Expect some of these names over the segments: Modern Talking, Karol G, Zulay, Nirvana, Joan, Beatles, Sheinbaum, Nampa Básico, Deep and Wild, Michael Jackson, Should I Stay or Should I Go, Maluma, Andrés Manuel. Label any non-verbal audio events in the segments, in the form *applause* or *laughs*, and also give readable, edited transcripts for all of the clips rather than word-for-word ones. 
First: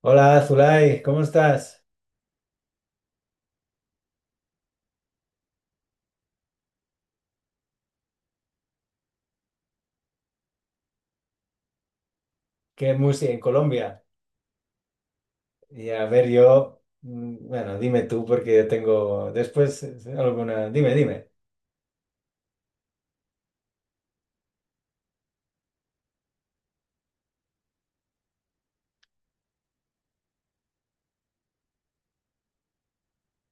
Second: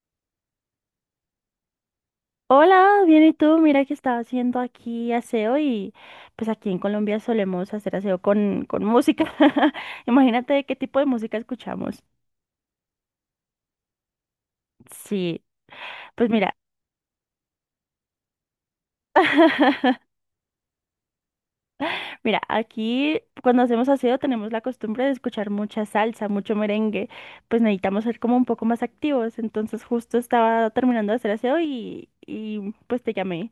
Hola, Zulay, ¿cómo estás? Hola, bien, ¿y tú? Mira que estaba haciendo aquí aseo y pues aquí en Colombia solemos hacer aseo con música. *laughs* Imagínate qué tipo de música escuchamos. ¿Qué música en Colombia? Sí, Y a ver, pues mira, yo, bueno, dime tú porque yo tengo después, alguna. Dime, dime, mira, aquí cuando hacemos aseo tenemos la costumbre de escuchar mucha salsa, mucho merengue, pues necesitamos ser como un poco más activos. Entonces justo estaba terminando de hacer aseo y pues te llamé.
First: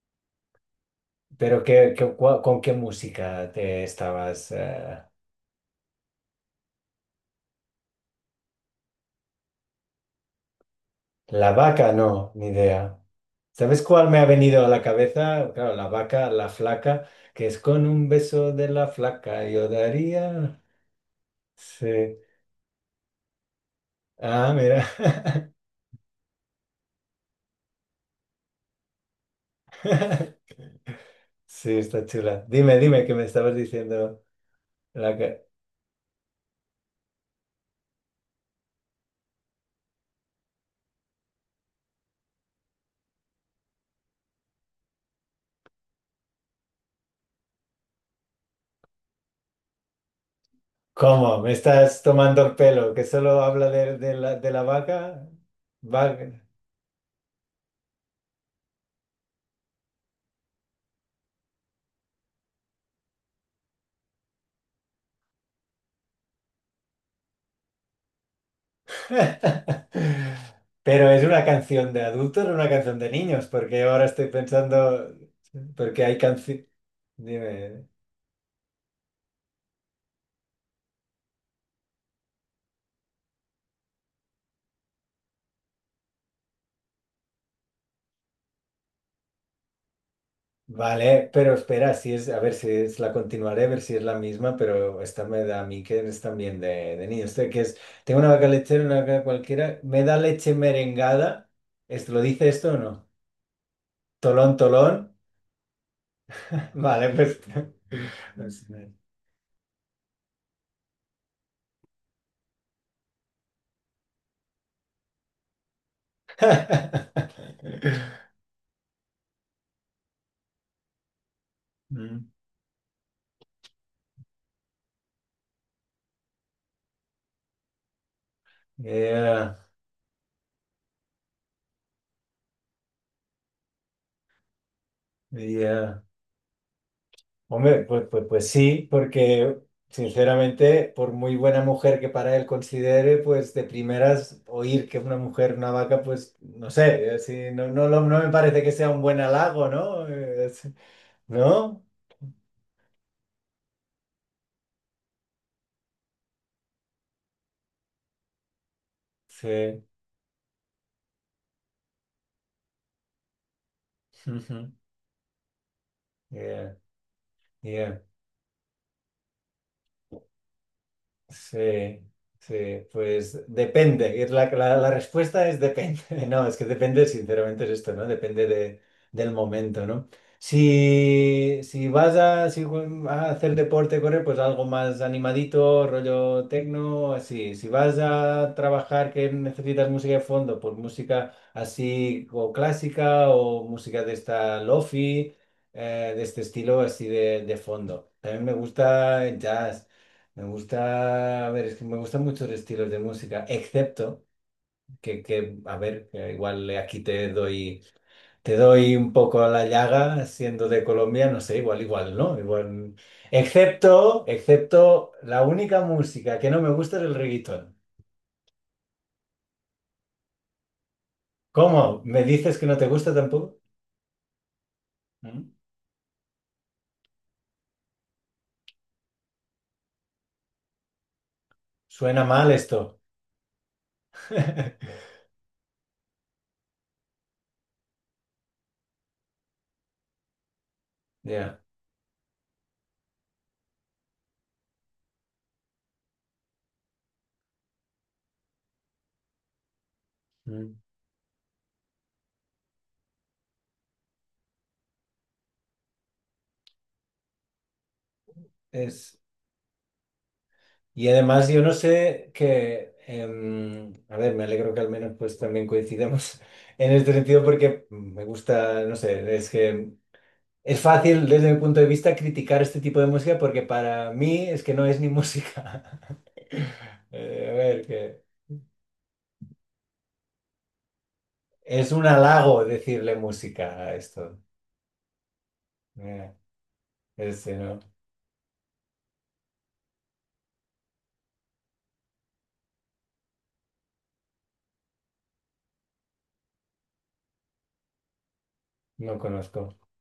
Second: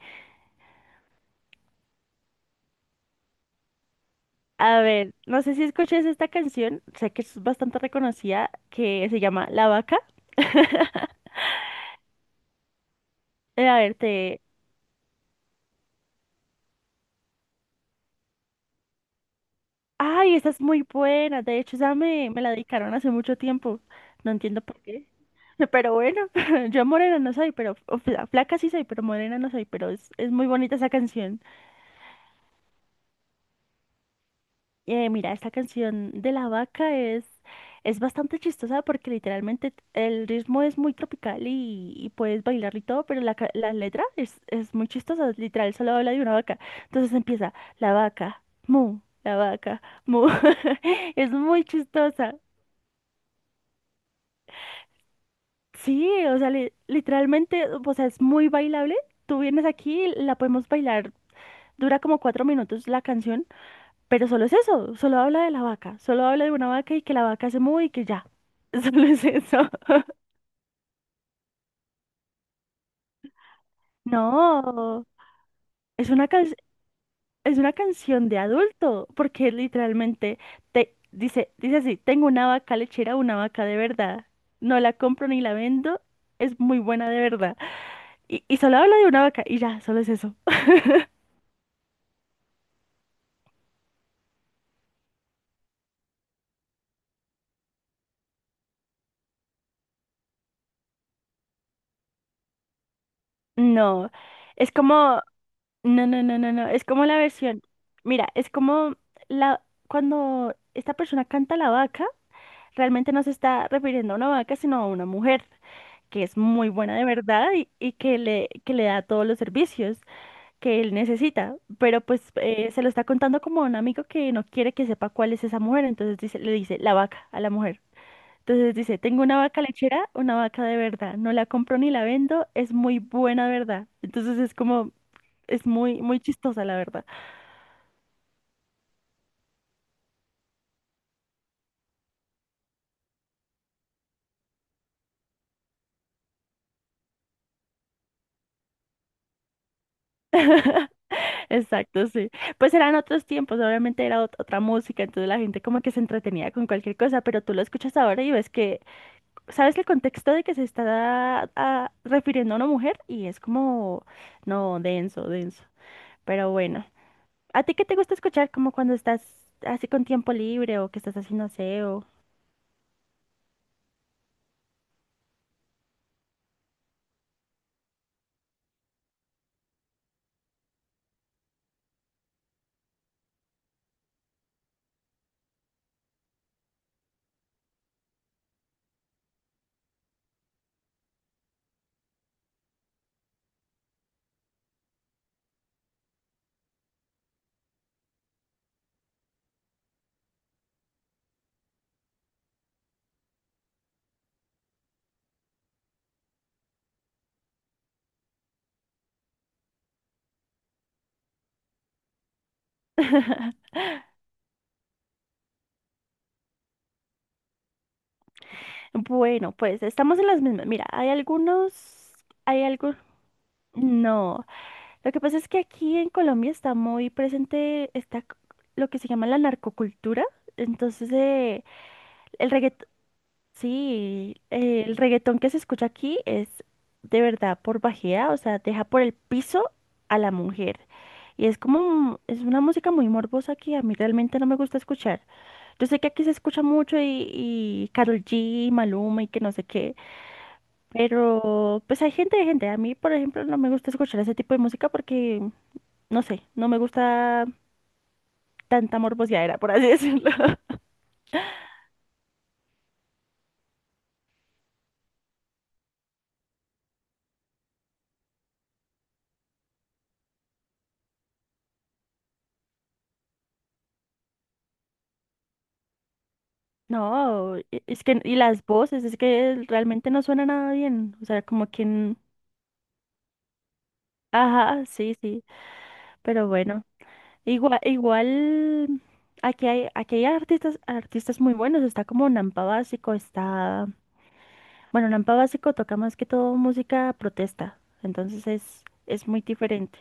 pero ¿con qué música te estabas? A ver, no sé si escuches esta canción, sé que es bastante reconocida, que se llama La Vaca. *laughs* La vaca, no, ni idea. A ¿Sabes ver, cuál me ha te... venido a la cabeza? Claro, la vaca, la flaca, que es con un beso de la flaca, yo Ay, esta daría. es muy buena. De hecho, esa Sí. Me la dedicaron hace mucho tiempo. No Ah, entiendo por mira. qué. *laughs* Pero bueno, *laughs* yo morena no soy, pero flaca sí soy, pero morena no soy. Pero es muy *laughs* bonita esa canción. Sí, está chula. Dime, dime, ¿qué me estabas diciendo? La Mira, que- esta canción de la vaca es bastante chistosa porque literalmente el ritmo es muy tropical y puedes bailar y todo, pero la letra es muy chistosa, literal, solo habla de una vaca. Entonces empieza, la vaca, mu, la vaca, mu. *laughs* Es ¿Cómo? ¿Me muy estás chistosa. tomando el pelo? ¿Que solo habla de la vaca? Sí, o Vaca. sea, literalmente, o sea, es muy bailable. Tú vienes aquí, la podemos bailar, dura como 4 minutos la canción. Pero solo es eso, solo habla de la vaca, solo habla de una vaca y que la vaca se mueve y que ya. *laughs* Solo es eso. *laughs* Pero ¿es una canción de adultos o una canción de niños? Porque ahora estoy No, pensando, porque es hay una can- canciones. es una Dime. canción de adulto, porque literalmente te dice, dice así, tengo una vaca lechera, una vaca de verdad. No la compro ni la vendo, es muy buena de verdad. Y solo habla de una vaca y ya, solo es eso. Vale, pero espera, si es, a ver si es la continuaré, a ver si es la misma, pero esta me da a mí que es también de niños. Este que es, tengo una vaca lechera, una vaca cualquiera, me da leche merengada. ¿Esto lo dice esto o no? No, Tolón, es tolón. como, no, no, no, no, no, es como Vale, la pues, versión. Mira, es pues, como la cuando esta persona canta la vaca realmente no se está refiriendo a una vaca, sino a una mujer que es muy buena de verdad y, *laughs* que le da todos los servicios que él necesita, pero pues mm, se lo está contando como a un amigo que no quiere que sepa cuál es esa mujer, entonces dice, le dice la vaca a la mujer. Entonces dice, tengo una yeah, vaca lechera, una vaca de verdad, no la compro ni la vendo, es muy buena de verdad. Entonces es como, es yeah. muy, muy chistosa la verdad. Hombre, pues, pues, pues sí, porque sinceramente, por muy buena mujer que para él considere, pues de primeras oír que una mujer, una vaca, pues no sé, así, no, no, no me parece que sea un buen halago, ¿no? *laughs* ¿No? Exacto, sí. Pues eran otros tiempos, obviamente era otra música, entonces la gente como que se entretenía con cualquier cosa, pero tú lo escuchas ahora y ves que, sabes Sí. el *laughs* contexto de que se está refiriendo a una mujer y es como, Ujú. no, denso, denso. Pero Yeah, bueno, ¿a ti qué te yeah. gusta escuchar como cuando estás así con tiempo libre o que estás haciendo Sí, aseo? sí, pues depende. Es la respuesta es depende. *laughs* No, es que depende, sinceramente, es esto, ¿no? Depende de, del momento, ¿no? Si, si vas a, si ju- a hacer deporte, correr, pues algo más animadito, rollo tecno, así. Si vas a trabajar que necesitas música de fondo, pues música así o clásica o música de esta lofi, de este estilo así de fondo. También me gusta el jazz. Me gusta, a ver, es que me gustan muchos estilos de música, excepto a ver, que igual aquí te doy un poco a la llaga, siendo de Colombia, no sé, igual, igual, ¿no? Igual, excepto, excepto, la única música que no me gusta es el reggaetón. Bueno, pues estamos en las mismas. Mira, hay ¿Cómo? algunos, ¿Me dices hay que no te algo, gusta tampoco? no. Lo que pasa es ¿Mm? que aquí en Colombia está muy presente está lo que se llama la narcocultura. Entonces, Suena mal el reggaetón, esto. sí, el *laughs* reggaetón que se escucha aquí es de verdad por bajea, o sea, deja por el piso a la mujer. Y es Ya. como, es una música muy morbosa que a mí realmente no me gusta escuchar. Yo sé que aquí se escucha mucho y Karol G, Maluma y que no sé qué, Mm. pero pues hay gente de gente. A mí, por ejemplo, no me gusta escuchar ese tipo de música porque no sé, no me gusta tanta Es. morbosidadera, por así decirlo. *laughs* Y además yo no sé que, a ver, me alegro que al menos pues también coincidamos *laughs* en este sentido porque me gusta, no sé, es que es fácil desde mi punto de vista criticar este tipo de música porque para mí es que no es ni música. *laughs* A No, ver, es que, que y las voces, es que realmente no suena nada bien. O sea, como que, es un n- halago decirle música a esto. ajá, sí, sí, Yeah, pero bueno. este Igual, no, igual, aquí hay artistas, artistas muy buenos. Está como Nampa Básico, está, bueno, Nampa Básico toca más que todo música protesta. Entonces no es muy conozco. diferente.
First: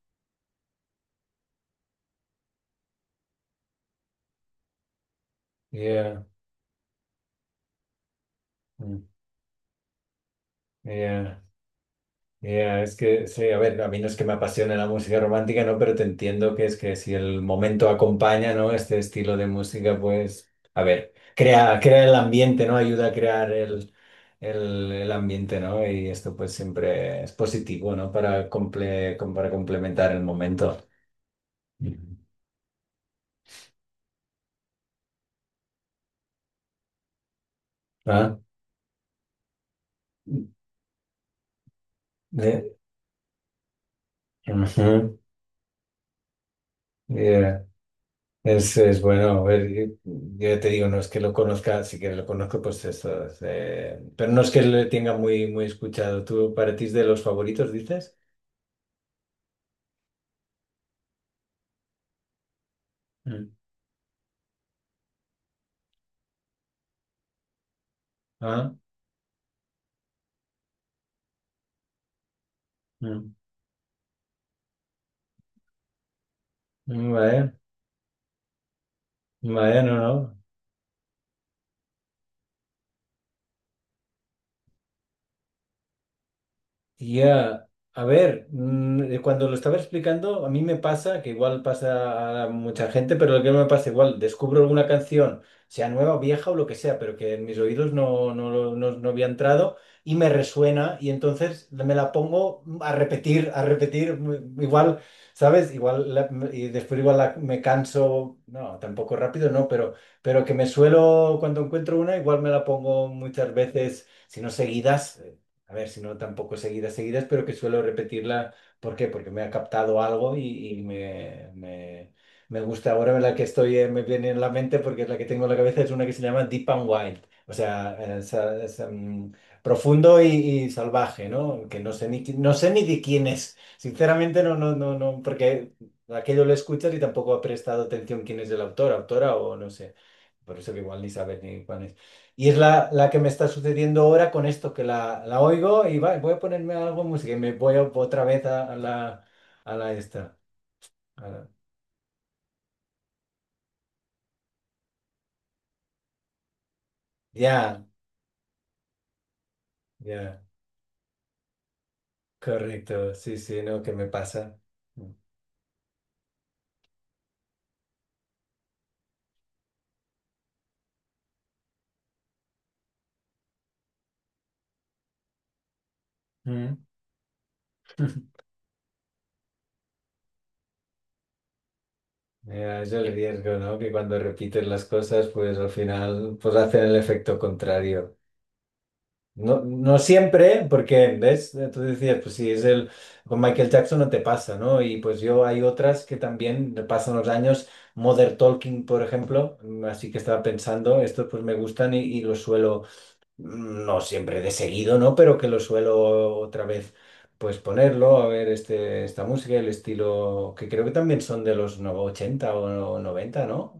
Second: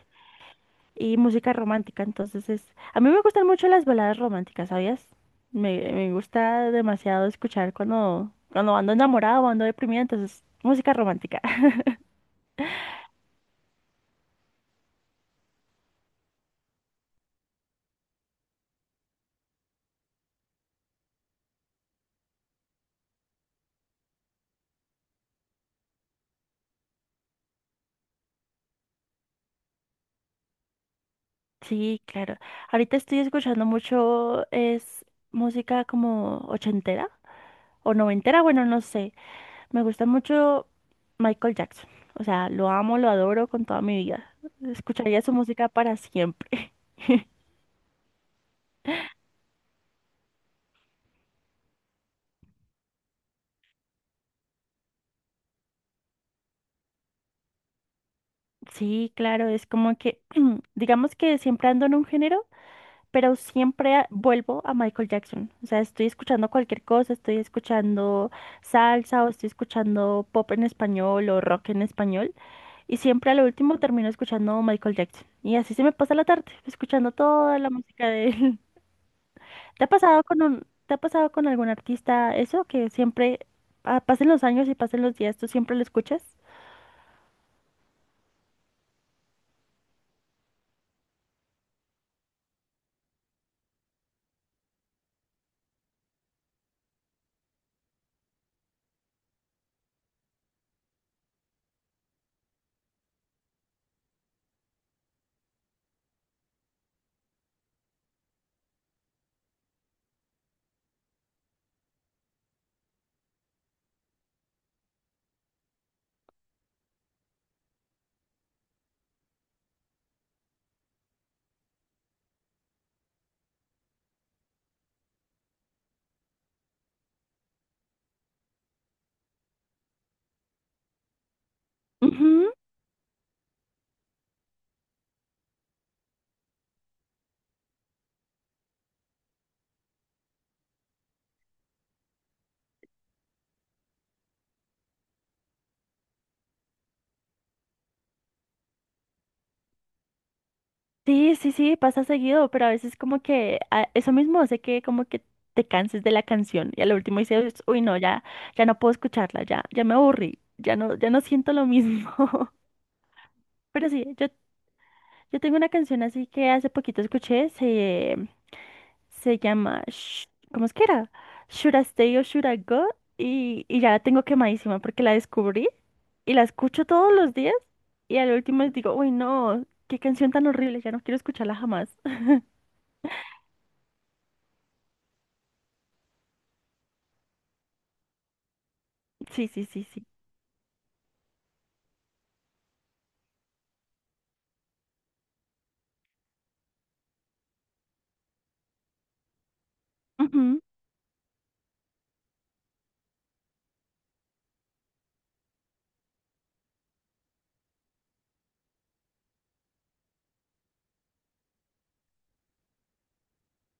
Y música romántica. Entonces es, a mí me gustan mucho las baladas románticas, ¿sabías? Me Yeah. gusta demasiado escuchar cuando, cuando ando mm, enamorada o ando deprimida, entonces música yeah. romántica. *laughs* Ya, es que, sí, a ver, a mí no es que me apasione la música romántica, ¿no? Pero te entiendo que es que si el momento acompaña, ¿no? Este estilo de música, pues, a ver, crea el ambiente, ¿no? Ayuda a crear el ambiente, ¿no? Y esto pues siempre es positivo, ¿no? Para, para complementar el momento. Sí, Ujú. claro. Ahorita estoy escuchando mucho, es música como ochentera o ¿Ah? noventera, bueno, no sé. Me gusta mucho Michael Jackson. O sea, lo Eh, amo, lo adoro con toda mi vida. ujú. Escucharía su música para siempre. *laughs* Eh, es bueno, a ver, yo te digo, no es que lo conozca, si que lo conozco, pues esto, es, pero no es que lo tenga muy, muy escuchado. ¿Tú para ti es de los favoritos, dices? Sí, claro, es como que, *clears throat* digamos que siempre ando en un género pero Mm. siempre vuelvo a Michael Jackson. O sea, estoy escuchando cualquier cosa, estoy escuchando Ah, salsa o estoy escuchando pop en español o rock en español y mm. siempre a lo último termino escuchando Michael Jackson. Y así se me pasa la tarde, escuchando Vale, toda la música de él. *laughs* vale, ¿Te ha no, pasado no. con un, te ha pasado con algún artista eso que siempre pasen los años y pasen los días, tú siempre lo escuchas? Ya, a ver, cuando lo estaba explicando, a mí me pasa, que igual pasa a mucha gente, pero lo que me pasa igual, descubro alguna canción, sea nueva o vieja o lo que sea, pero que en mis oídos no, no, no, no había entrado y me resuena y entonces me la pongo a repetir, igual, ¿sabes? Igual, y después igual me canso, no, tampoco rápido, no, pero que me suelo, cuando encuentro una, igual me la pongo muchas veces si no seguidas, a ver, si no tampoco seguidas, seguidas, pero que suelo repetirla. ¿Por qué? Porque me ha captado algo y me, gusta. Ahora la que estoy, me viene en la mente porque es la que tengo en la cabeza, es una que se llama Deep and Wild. O sea, profundo y salvaje, ¿no? Que no sé ni, no Ujú. sé ni de quién es. Sinceramente, no, no, no, no, porque aquello lo escuchas y tampoco ha prestado atención quién es el autor, autora o no sé. Por eso que igual ni sabes ni cuál es. Y es la que me está sucediendo ahora con esto, que la oigo y va, voy a ponerme algo de música y me voy otra vez a la esta. a Sí, la- sí, sí, pasa seguido, pero a veces como que eso mismo hace que como que te canses de la canción y al último dices, uy, Ya, no, ya, ya no puedo escucharla, ya, ya me aburrí, ya, ya no, ya no siento lo mismo. *laughs* correcto. Sí, sí, ¿no? Pero ¿Qué sí, me yo, pasa? yo tengo una canción así que hace poquito escuché, se llama, Sh- ¿cómo es que era? Should I Stay or Should I Go? Y ya la tengo quemadísima porque la descubrí y la Mm. escucho todos los días y al *laughs* último digo, uy, no, qué canción tan horrible, ya no quiero escucharla jamás. *laughs* Ya, es el riesgo, ¿no? Que cuando repites las cosas, pues al final, pues hacen el efecto contrario. Sí, No, sí, sí, no sí. siempre, porque, ¿ves? Tú decías, pues si es el. Con Michael Jackson no te pasa, ¿no? Y pues yo hay otras que también pasan los años. Modern Talking, por ejemplo, así que estaba Ujú. pensando, estos pues me gustan y los suelo, no siempre de seguido, ¿no? Pero que los suelo otra vez, pues ponerlo, a ver este, esta música, el estilo, que creo que también son de los 80 o noventa, ¿no?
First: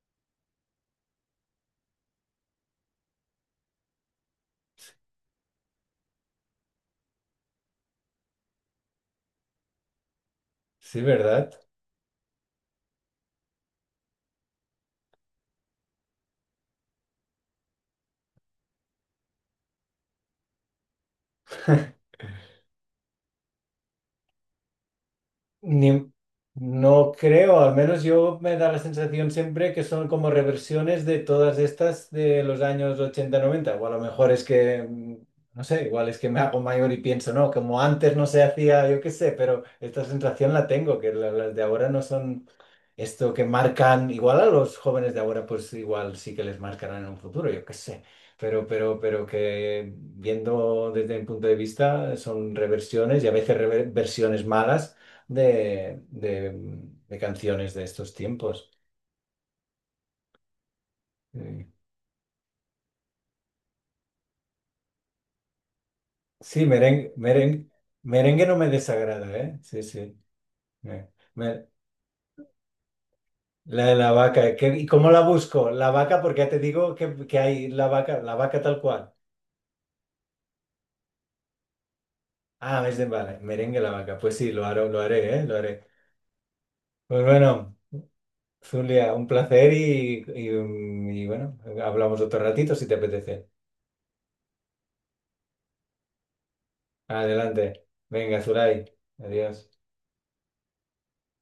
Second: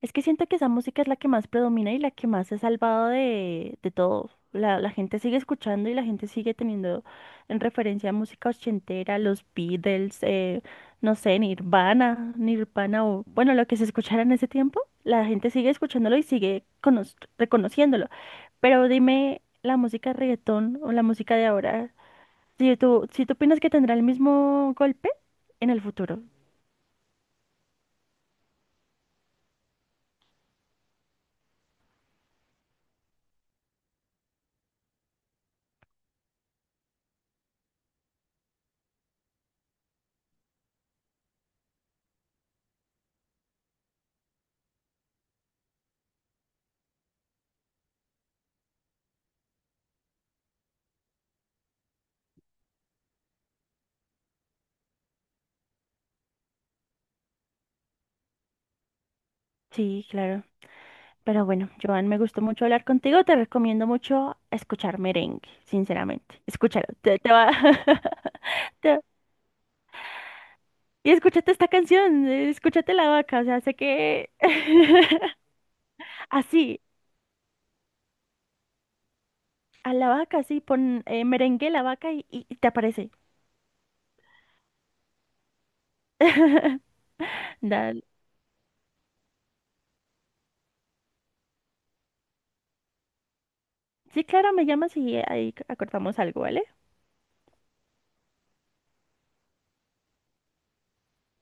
Es que siento que esa música es la que más predomina y la que más se ha salvado de todo. La gente sigue escuchando y la gente sigue teniendo en referencia música ochentera, los Beatles, Sí, no sé, ¿verdad? Nirvana, Nirvana o bueno, lo que se escuchara en ese tiempo, la gente sigue escuchándolo y sigue reconociéndolo. Pero dime la música de reggaetón o la música de ahora, si tú, si tú opinas que tendrá el mismo golpe en el Ni- futuro. no creo, al menos yo me da la sensación siempre que son como reversiones de todas estas de los años ochenta noventa o a lo mejor es que, no sé, igual es que me hago mayor y pienso, no, como antes no se hacía, yo qué sé, pero esta sensación la tengo, que las de ahora no son esto que marcan, igual a los jóvenes de ahora, pues igual sí que les marcarán en un futuro, yo qué sé, pero que viendo desde mi punto de vista son reversiones y a veces reversiones malas de, de canciones de estos tiempos. Sí, claro. Pero bueno, Sí, Joan, me gustó mucho hablar contigo. Te recomiendo mucho escuchar merengue, sinceramente. sí, Escúchalo, merengue, te va... merengue, *laughs* merengue no me te- desagrada, ¿eh? Sí, sí. Eh, Y escúchate me- esta canción, escúchate La Vaca, o sea, sé la de la que... vaca, ¿y cómo la *laughs* busco? La vaca, porque ya te Así, digo que hay la vaca tal cual. a La Vaca, sí, pon merengue La Vaca y, y te Ah, es de aparece. vale, merengue la vaca. Pues sí, lo haré, ¿eh? Lo haré. Pues bueno, Dale. Zulia, un placer y bueno, hablamos otro ratito si te apetece. Sí, claro, me llamas y ahí acordamos algo, ¿vale? Adelante. Venga, Zulay. Adiós.